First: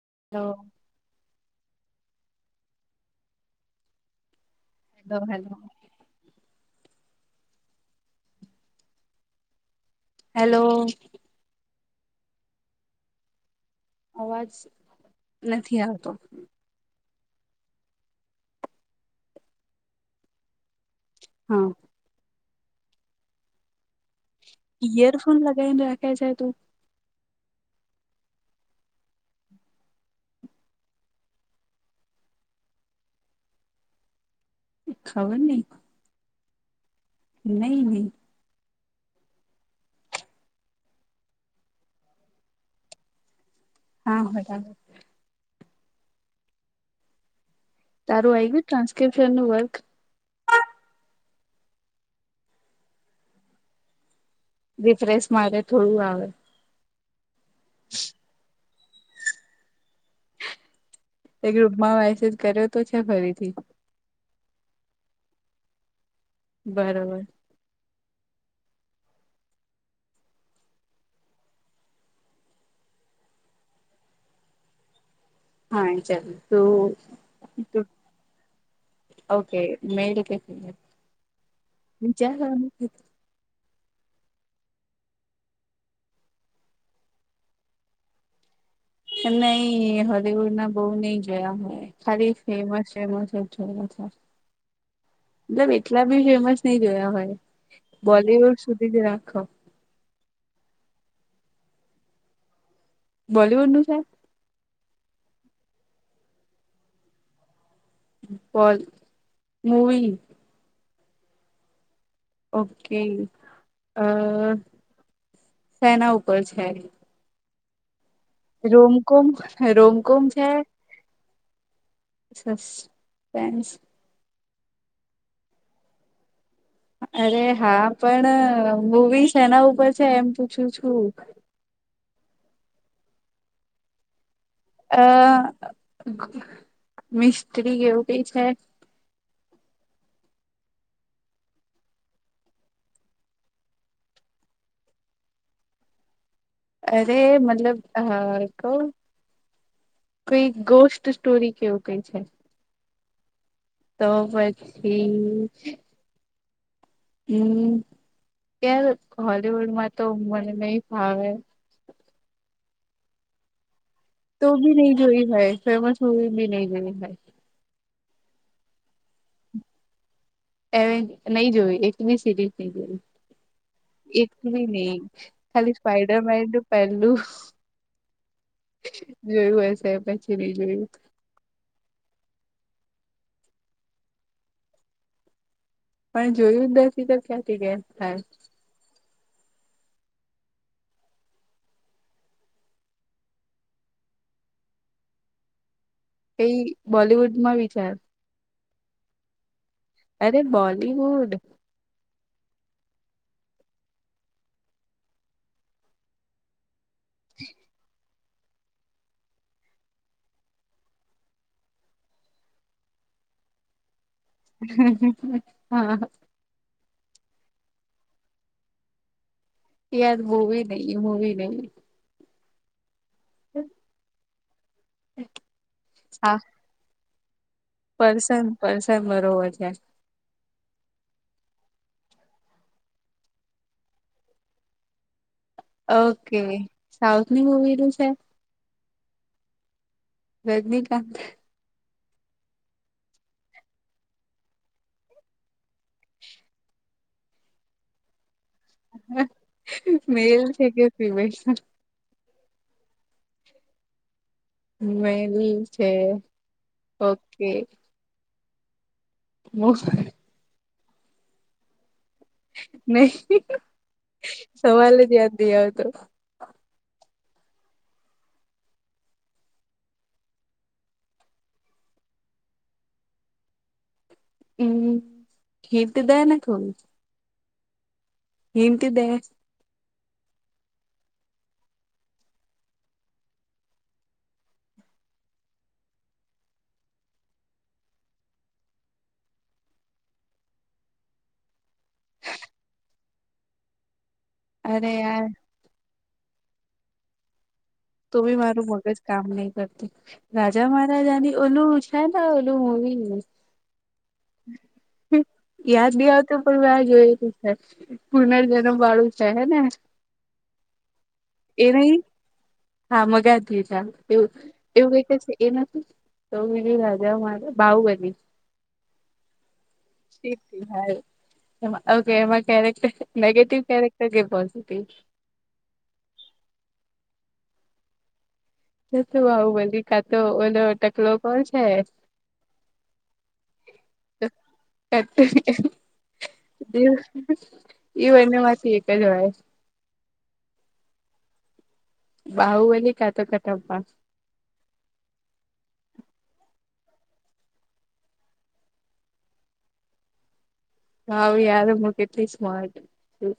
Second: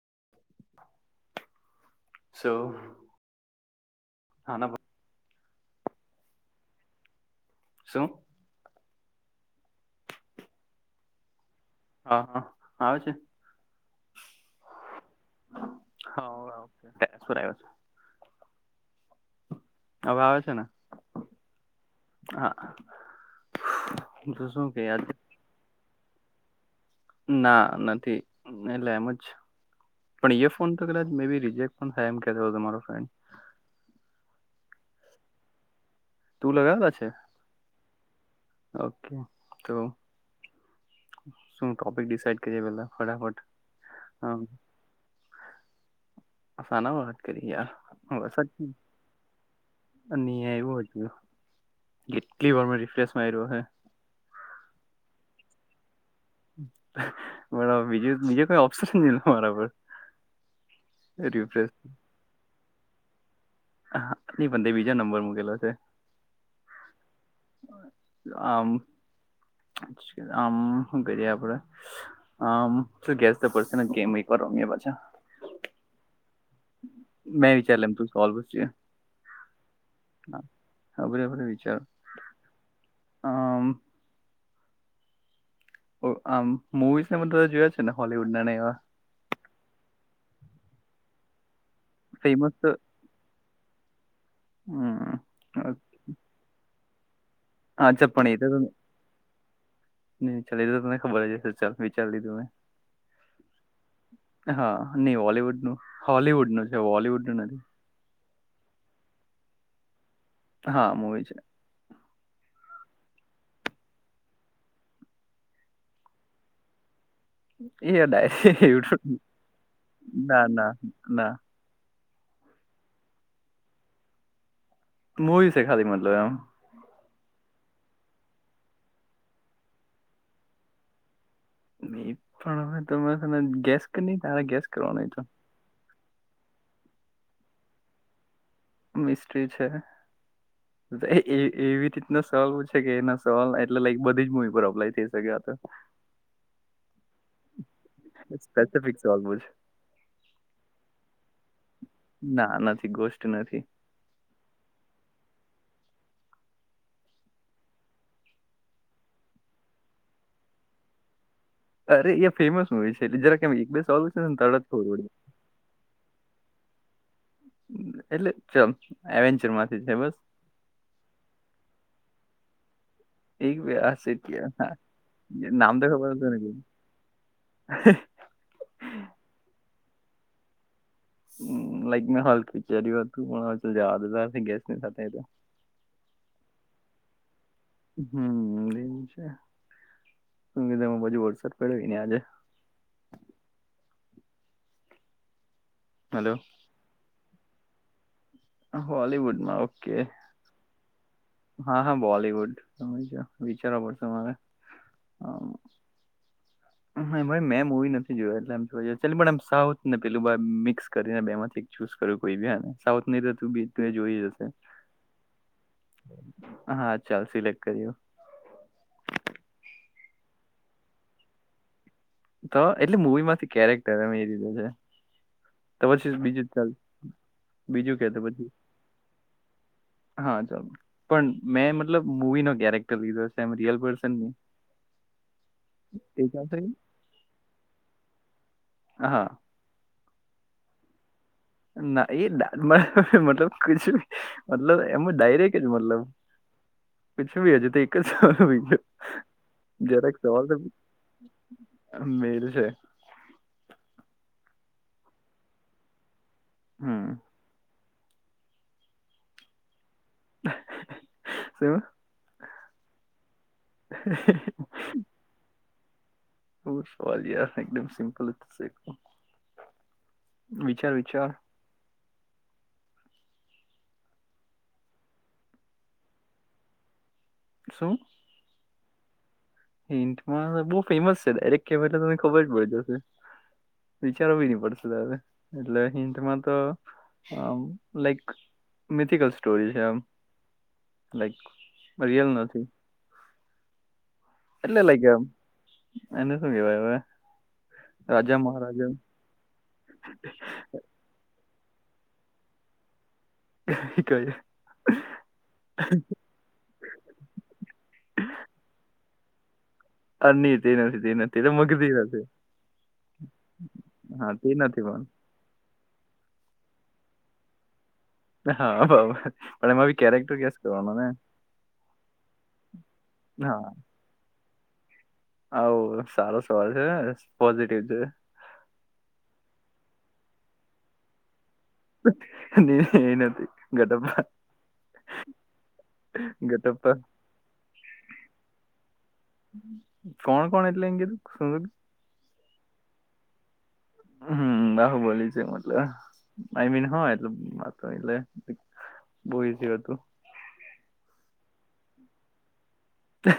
[unintelligible] સૌ [unintelligible] હલો. શું. હેલો. હા હા આવે છે. અવાજ નથી આવતો. શું [unintelligible] હવે આવે છે ને? હા. [inaudible] શું કે આજે ઈયરફોન લગાઇ ને રાખેં છે તું? ના નથી એટલે એમ જ. પણ એ ફોન તો કદાચ મે બી રીજેક્ટ પણ થાય એમ કેતો તમારો ફ્રેન્ડ. ખબર નઈ. તું લગાવે છે? નહી નહી. ઓકે તો શું ટોપિક ડિસાઇડ કર્યા પેલા ફટાફટ? હા ફટાફટ. શાના માં વાત કરીઆ? તારું આ ગયું ટ્રાન્સક્રિપ્શન નું વર્ક? નહી આવ્યો હજુ કેટલી વાર મે રિફ્રેશ માર્યો હે. રિફ્રેશ માટે થોડું આવે. બરાબર બીજું બીજું કોઈ ઓપ્શન નઈ મારા પર. એ રિફ્રેશ ગ્રુપમાં મેસેજ કર્યો તો છે ફરી હ ની પણંદે બીજો નંબર મૂકેલો છે બરોબર આમ આમ કરીએ આપડે આમ શ ગેસ તો પડશેને ગેમ [unintelligible] મેં પાછા હા વિ ચાર મેં વિચાર લે એમ તો સોલ્વ છે ઓકે મેલ કે આ બરાબર વિચાર વિચાર આમ. આમ મુવીઝને પણ તે જોયા છે ને હોલવુડ ના એવા? નહી હોલીવુડ ના બહુ નહી જોયા મે. ખાલી ફેમસ ફેમસ હમ મતલબ એટલા બી ફેમસ નહી જોયા હોય. હા ચપ્પણી એ તો બોલીવુડ તને સુધી જ રાખો [unintelligible] તો તને ખબર જ હશે. ચલ વિચાર લીધું મે. બોલીવુડ નું છે? નહી હોલીવુડ નું હોલીવુડ નું છે બોલિવૂડનું નથી. બોલ મૂવી? હા મૂવી છે. ઓકે અ સેના ઉપર છે. એ [unintelligible] રોમકોમ રોમકોમ ના છે ના ના. સસ્પેન્સ. મૂવી છેે ખાલી મતલબ એમ અરે હા પણ મૂવી સેના ઉપર છે એમ પૂછું છું એ પણ હવે તમે તને ગેસ કે નહી તારે ગેસ અ કરવાનો તો મિસ્ટ્રી એવું કઈ છે મિસ્ટ્રી છે તે એ એવી રીતના સવાલ પૂછે કે એના સવાલ એટલે લાઈક બધી જ મુવી પર અપ્લાય થઈ શકયા હતા તા અરે મતલબ હ કો સ્પેસિફિક સવાલ પૂછે કોઈ ગોસ્ટ સ્ટોરી કે એવું કઈ છે ના નથી ગોસ્ટ નથી. તો પછી [inaudible] હમ ત્યાાર હોલીવુડમાં તો મને નહી ફાવે અરે એ ફેમસ મુવી છે એટલે જરા કે બે સવાલ પૂછે ને તો તરત બી ખબર નહી પડી જોય હોય ફેમસ મુવી બી નહી જોઈ હોય એટલે ચ એન્ચર માંથી છે બસ એવે નહી જોયું એક ભી સિરીઝ નહી જોઈ એક બે આ એક બી હા નહીં ખાલી નામ તો ખબર સ્પાઈડર હતું મેન પહેલું ને જોયું હશે પછી નહી જોયું હમમ લાઈક મેં હાલ વિચાર્યું હતું વે ગેસની સાથે તો પણ જોયું જ નથી તો ખ્યા હમમ એ છે [unintelligible] બાજુ વરસાદ પડ્યો ત્યાં છે હલો એ બોલિવુડમાં વિચાર હોલીવુડમાં ઓ અરે બોલીવુડ હા હા બોલીવુડ હમમ વિચારવા પડશે મારે હમમ મેમ હુઈ નથી જોયું નથી એટલે એમ સાઉથને પેલું બા મિક્સ કરીને બે થી ચૂઝ કર કો બેન સાઉથ એ તો તું બી જોઈ જ હશે હમમ હમમ હા હા ચાલ સિલેક્ટ કર્યું યાર મૂવી નહી મૂવી નહી તો એટલે મૂવી માંથી કેરેક્ટર અમે એ દીધૂ છે તો પછી હા બીજું જ ચાલશે બીજું કે તો પર્સન પછી પર્સન બરોબર છે હા ચાલ પણ મેમ મતલબ મુવી નો કેરેક્ટર લીધો છે એમ રિયલ પર્સન એ ઓકે ચાલશે સાઉથની મૂવીનું છે હા રજનીકાંત ના એ ડા મતલબ કુછ ભી મતલબ એમજ ડાયરેક જ મતલબ પિછું ભ હજે તો એક જ છ [unintelligible] [unintelligible] જરા એક મેલ સવાલ તો છે કે ફિમેલ મેલ છે મેલી છે હમ ઓકે બહ [unintelligible] શું નહી સવાલજ યાદ નઈ આવતો બ સવાલ યાર એકદમ સિમ્પલ જ છે વિચાર વિચાર હમ હિન્ટ દે ને થોડુ શું હીન્ટ દે હિન્ટ માં તુ બહું ફેમસ છે ડાયરેક કે મે તમને ખબર જ પડી જશે વિચારવી નહી પડશે હવે તારે એટલે હિન્ટમાં તો આ લાઈક મિથિકલ સ્ટોરી છે આમ લાઈક રિયલ નથી એટલે અરે લાઈક યાર આમ એને શું કહેવાય હવે તો રાજા બી મારું મહારાજા મગજ કામ નહી રાજા મહારાજાની ઓનું છે ન ઓલું મૂવી કી ક યાદની આવતુ પણ મે જોય તો છે પૂનર જનમ બાળું છે હે ને અ ન તે નથી તે નથી એટલે એ માગતી નહી નથી હા મગા થઈ જા એવું હા તે નથી એવું પણ કઇક છે એ નથી તો રાજા મારે બાહુબલી હા બરાબર પણ એમાં બી કેરેક્ટર ગેસ કરવાનો ને ઓકે એમાં કેરેક્ટર નેગેટિવ કેરેક્ટર કે પોઝિટિવ આવ સારો સવાલ છે ને પોઝિટિવ છે આવું બહૂબલી કાતો ઓ ટકલો કોણ છે એ નથી કટ્ટપા એકદમ એમ ગટપ્પા એવું એમના માંથી એક જ હોય શ્ બાહુબલી કા તો કટ્ટપા હમ બાહુબલી છે મતલબ આઈ મીન હા એટલ એટલે બહુ ઇઝી હતું મુકેશ મા તો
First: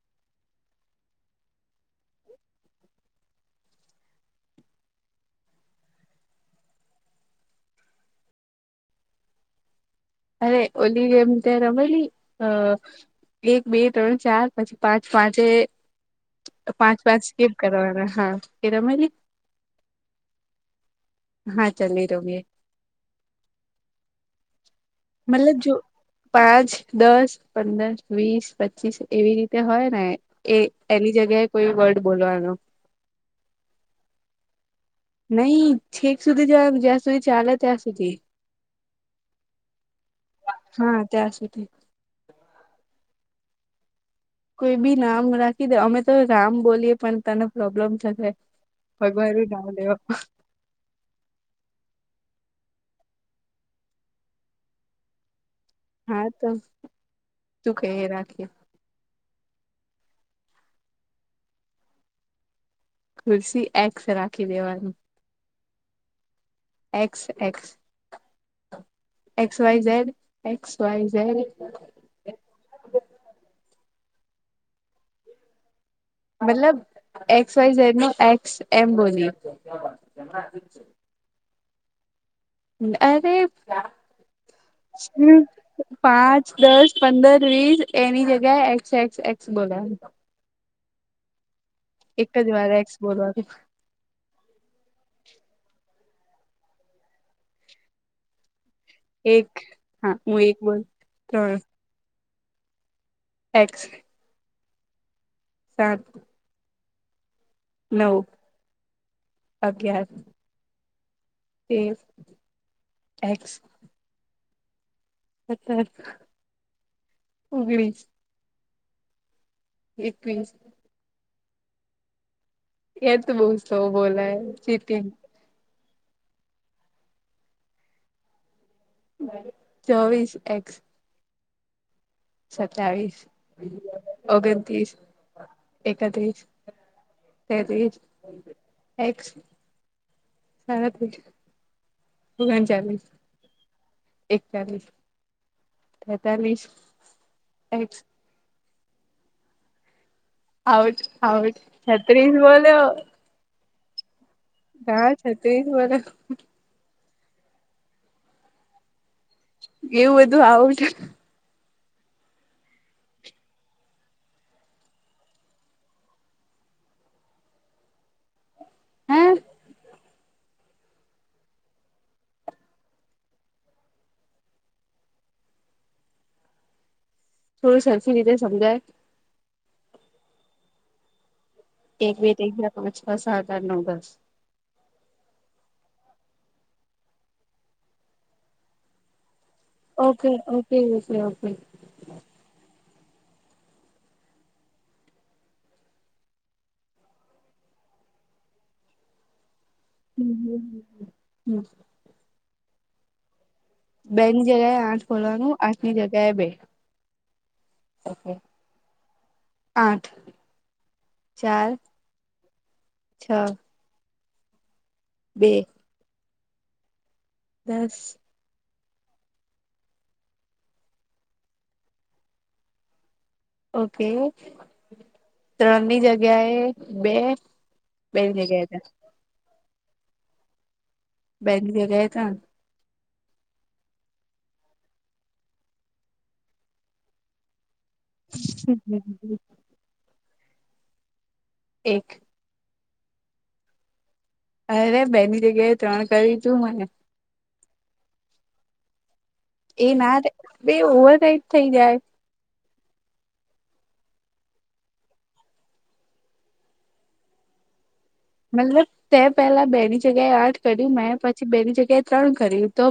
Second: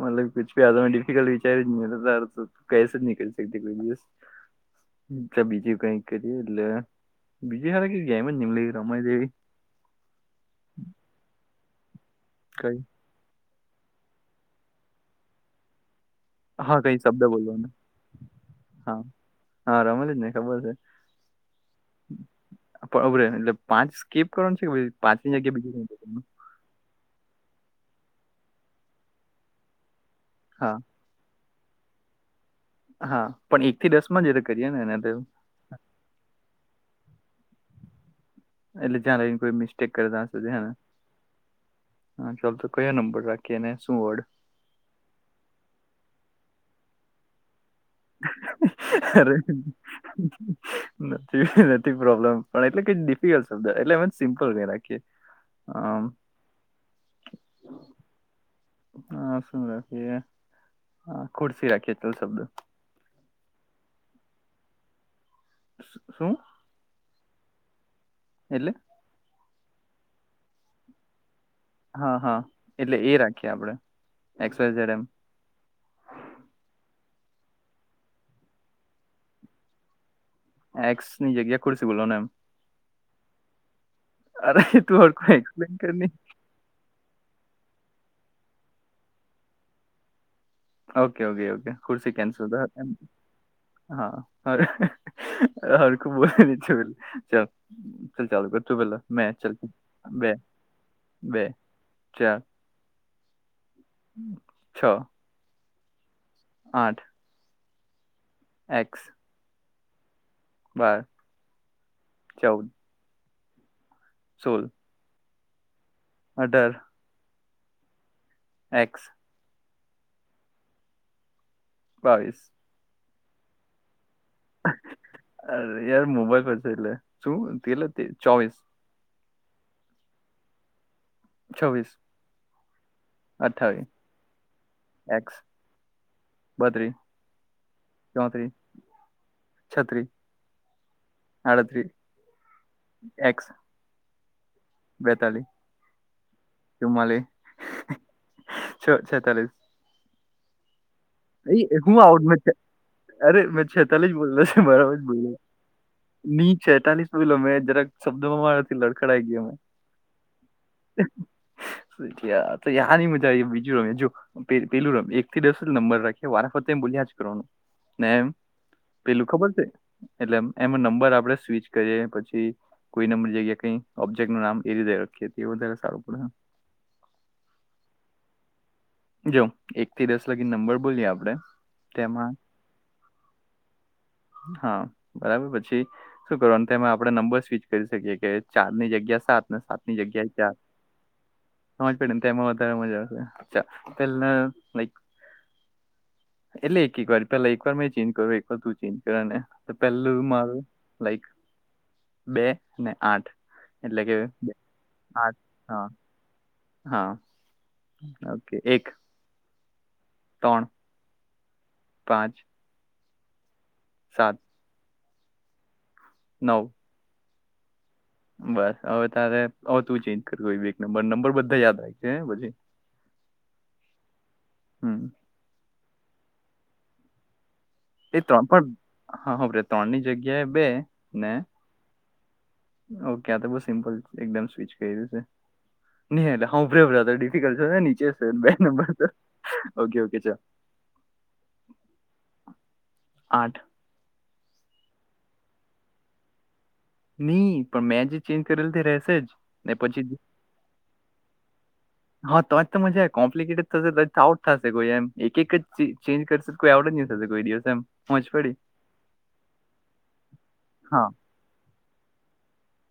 મતલબ પછી આ ડિફિકલ્ટ વિચારધારા તમે કેક [unintelligible] નીકળતી કોઈ દિવસ બીજું કઈક કરીએ એટલે બીજે ખરે કે ગેમ અજ નહી એમ રમાઈ જેવી અરે ઓલી ગેમ તે રમલી અ કઈ એક બે ત્રણ ચાર પછી પાંચ પાંચે હા પાંચ કઈ પાંચ શબ્દ સ્કીપ બોલવાનો કરવાના હા એ હા રમાલી હા રમલી જ ને ખબર છે હા ચાલ એ રમીએ એટલે પાંચ સ્કીપ કરવાનું છે કે પાંચની જગ્યા મતલબ જો બીજું કઈ કરવાનું પાંચ દસ દસ પંદર વીસ પચીસ એવી રીતે હોય ને એ હા એની જગ્યાએ કોઈ વર્ડ બોલવાનો હા પણ એક થી દસ માં જ કરી નહી છેક સુધી જ જ્યાં સુધી ચાલે ત્યાં સુધી એટલે ત્યાં લાગીને કોઈ મિસ્ટેક કરે ત્યાં સુધી હે ને હા ત્યાં સુધી હા ચાલ તો કયો નંબર રાખીઓને શું હોય કોઈ બી નામ રાખી દે અમે તો રામ બોલીએ પણ તમે અરે નામ લેવા નથી નથી પ્રોબ્લેમ પણ એટલે કઈ ડિફિકલ્ટ શબ્દ એટલે અમે સિમ્પલ કહી નાખીએ હા તો શું તુ કે એ રાખીએ હા શું રાખીએ ખુરશી રાખીએ ચલ શબ્દ ખુરશી એકસ રાખી દેવાની શું એક્સ એક્સ એટલે એક્સ વયઝેડ એક્સ વયઝેડ હા હા એટલે એ રાખીએ આપડે એક્સવય ઝેડ એમ મતલબ એક્સ વાયઝેડ નો એક્સ એમ બોલી એક્સની જ્યા ખુશ બોલો ને એમ અરે અરે તું હ હરખું એક્સપ્લેન કર ની પાંચ દસ પંદર ત્રીસ સ એની જગ્યાએ એક્સ એક્સ એક્સ બોલા ઓકે ઓકે ઓકે ખુરશી કેન્સલ વાર એક્સ બોલવાનું હા ખબ બ ચ ચાલ ચાલ ચાલુ કર તો ભલો મે ચ એક હા બે હું એક બોલ બે ચાલ એકસછે છ સાત આઠ નવ એકસ અગિયાર એ એક્સ સોલ અચ્છા ઓગણીસ એકસ એકવીસ બાવીસ એ તો બહુ સ્લો બોલે ચિટિંગ યાર મોબાઈલ છે એટલે શું કેટલે ચોવીસ ચોવીસ એક્સ છવ્વીસ. સતાવીશ, અઠ્ઠાવીસ ઓગનત્રીસ, એક્સ એકત્રીસ. બત્રીસ તેવીશ, ચોત્રીસ એક્સ. છત્રીસ સાડત્રીસ આડત્રીસ, ઓગણચાલીસ એક્સ. એકતાલીસ બેતાલી, તેતાલીસ ચુમાલી. એક્સ છ છેતાલીસ, આઉટ આઉટ એ શુંઉટ છત્રીસ મે બોલ્યો અરે મે રા જ બો હા છત્રીસ બોલ્યો ની ચતાલીસ. જોઈ મેં જરાક શબ્દમાં મારાથી લડખડાઈ ગયા મે. એવું બધું આવટ. તો યા ન મુજા બીજું રમ જો પેલું રમ એક થી ડ નંબર રાખી વારતે ્યાજ કરવાનું ને એમ હે પેલું ખબર છે એટલે એમાં નંબર આપણે સ્વીચ કરીએ પછી કોઈ નંબર જગ્યા કઈ ઓબ્જેક ું નામ એ રીતે રાખીએ વધારે સારું પડે થોડું સેલ્ફી લીધે સમજાય જો એક થી દસ લાગી નંબર બોલીએ આપડે એક બે તેમાં ત્રણ ચાર પાંચ છ સાત આઠ નવ દસ હા બરાબર પછી શું કરવા તેમે આપડે નંબર સ્વિચ કરી શકીએ કે ચાર ની જગ્યા સાત સાત ની ઓકે જગ્યાએ ચાર ઓકે ઓકે ઓકે સમજ પડીે ને તો એમાં વધારે મજા આવે લા ન એટલે એક એક વાર પેલા એક વાર મે ચેન્જ કરું એક વાર તું ચેન્જ કર ને તો પેલું હમ મારું હમ લાઈક હમ બે ને આઠ એટલે કે બે ની જગ્યાએ આઠ ખોલવાનું આઠની જગ્યાએ બે હા ઓકે એક આઠ ત્રણ ચાર પાંચ. અચ્છા. સાત. બે. નવ. દસ. બસ હવે તારે તું ચેન્જ કર એક નંબર નંબર બધા યાદ આવે છે પછી. ઓકે, હમ ત્રણની જગ્યાએ બે એ બેની ત્રણ જગ્યાએ પણ હા ત્રણ ની જગ્યાએ બે. ને બેગ થ ગયા ત. ઓકે આ તો બહ સિમ્પલ એકદમ સ્વિચ કર્યું છે. ન એટલે હ ડિફિક્ટ ને [unintelligible] નીચે બે ત્રણ ઓ ઓકે ચલ. એક. આઠ. અરે બેની જગ્યાએ ત્રણ કરી તું મને. નહી પણ મેં જે ચેન્જ કરેલ તે રશે જ. ને એ પછી ના જે- ર બે ઓવર રાઇટ થઈ જાય. હા તોજ તો મજા કોમ્પ્લિકેટે થશે આઉટ થશે કોઈ એમ એક એક ચેન્જ કરશે કોઈ આવડ જ નહીં થશે. કરી દ છે એમ. પહોંચ પડી મતલબ તે પહેલા બેની જગ્યાએ આઠ કર્યું હા મેં પછી બેની જગ્યાએ ત્રણ કર્યું. તો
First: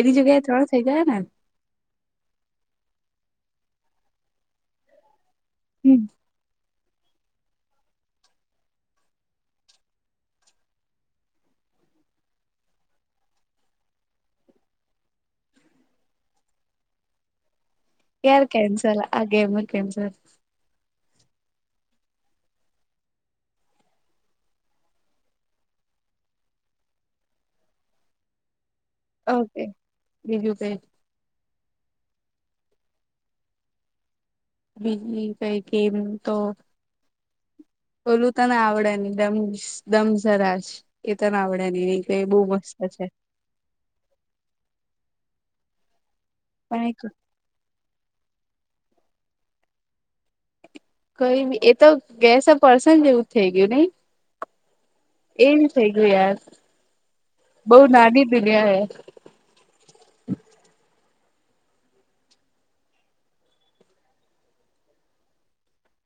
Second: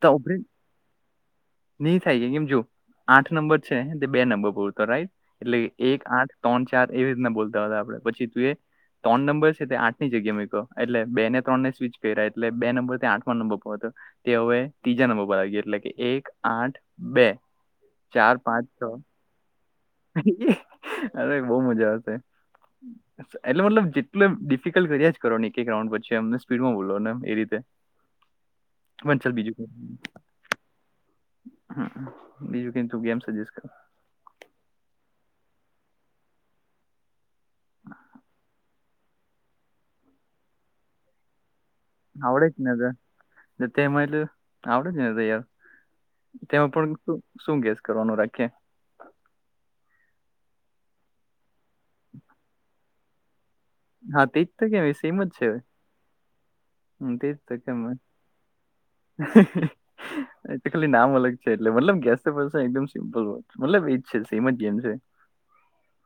તો ઉભરે જગ્યાએ ત્રણ થઇ ગયા ને. નહી થાય કેમ જો આઠ નંબર છે તે બે નંબર પરતો રાઈટ. એટલે હમ એક આઠ ત્રણ ચાર એવી રીતના બોલતા હતા આપડે પછી તું એ. ત્રણ નંબર છે તે આઠ ની જગ્યા મૂક્યો એટલે બે ને ત્રણ ને સ્વીિચ કર્યા એટલે બે નંબર તે આઠ નંબર પર તે હવે ત્રીજા નંબર પર આવી ગયો એટલે કે એક આઠ બે. ચાર યાર પાંચ છ કેન્સલ આ ગેમ કેન્સલ. અરે બહુ મજા આવશે એટલે મતલબ જેટલ ડિફિકલ્ટ્યા કરો ને એક એક રાઉન્ડ પછી સ્પીડમાં બોલો એ રીતે [inaudible] પણ ઓકે બીજું ક હ બીજું કે તું કેમ સજેસ્ટ કર બીજી કઈ ગેમ તો ઓલું તને આવડે ને દમ દમ સરાશ એ તને આવડે નહી નહી કઈ બહુ આવડે જ ને મસ્ત છે તો તે માિલ આવડે જ ને તો યાર તેમાં પણ શું ગેસ કરવાનું રાખીએ કઈ એતો ગેસ પડશે ને જેવું. થઈ ગયું નહ, હા તેજ તો કેમ એ સેમ જ એ છે ન થઈ ગયું યાર. હમ તેજ તો બઉ કેમ, નાની દુનિયા એ તો ખાલી નામ ઓલગ. એટલે મતલબ ગેસ સિમ્પલ હોય, એકદમ સિમ્પલ મતલબ એજ છે સેમ જ ગેમ છે.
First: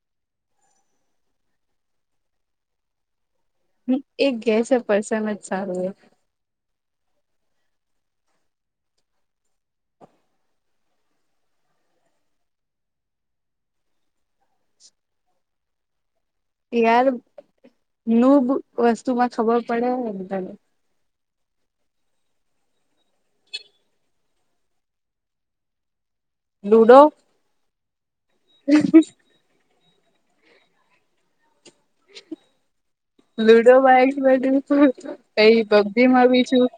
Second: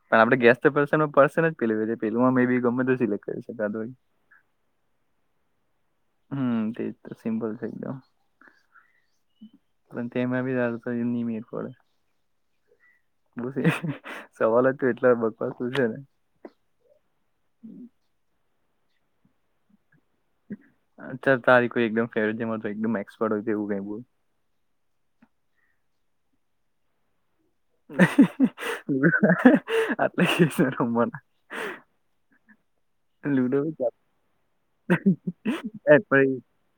પણ આપડે ગેસ તો પર્શેમાં પેલું પેલુંમા મે બી ગમે સિલેક્ટ કરીશ. હ એ ગેસ પર્સન જ સારું હોય. હમ તે જ તો સિમ્પલ છે એકદમ. પણ તેમાં બી આ લોકો નય મેલ પડે. બ સવાલ હતો એટલા બકવાસ પૂછ્યો ને. યાર નુબ વસ્તુમાં ખબર પડેને તને. તારી કોઈ એકદમ ફેવરેટ જે એકદમ એક્સપર્ટ હોય એવું કઈ બોલ. લુડો. [unintelligible] [inaudible] લુડો બાઇક બધું છું કઈ પબજી માં બી છું.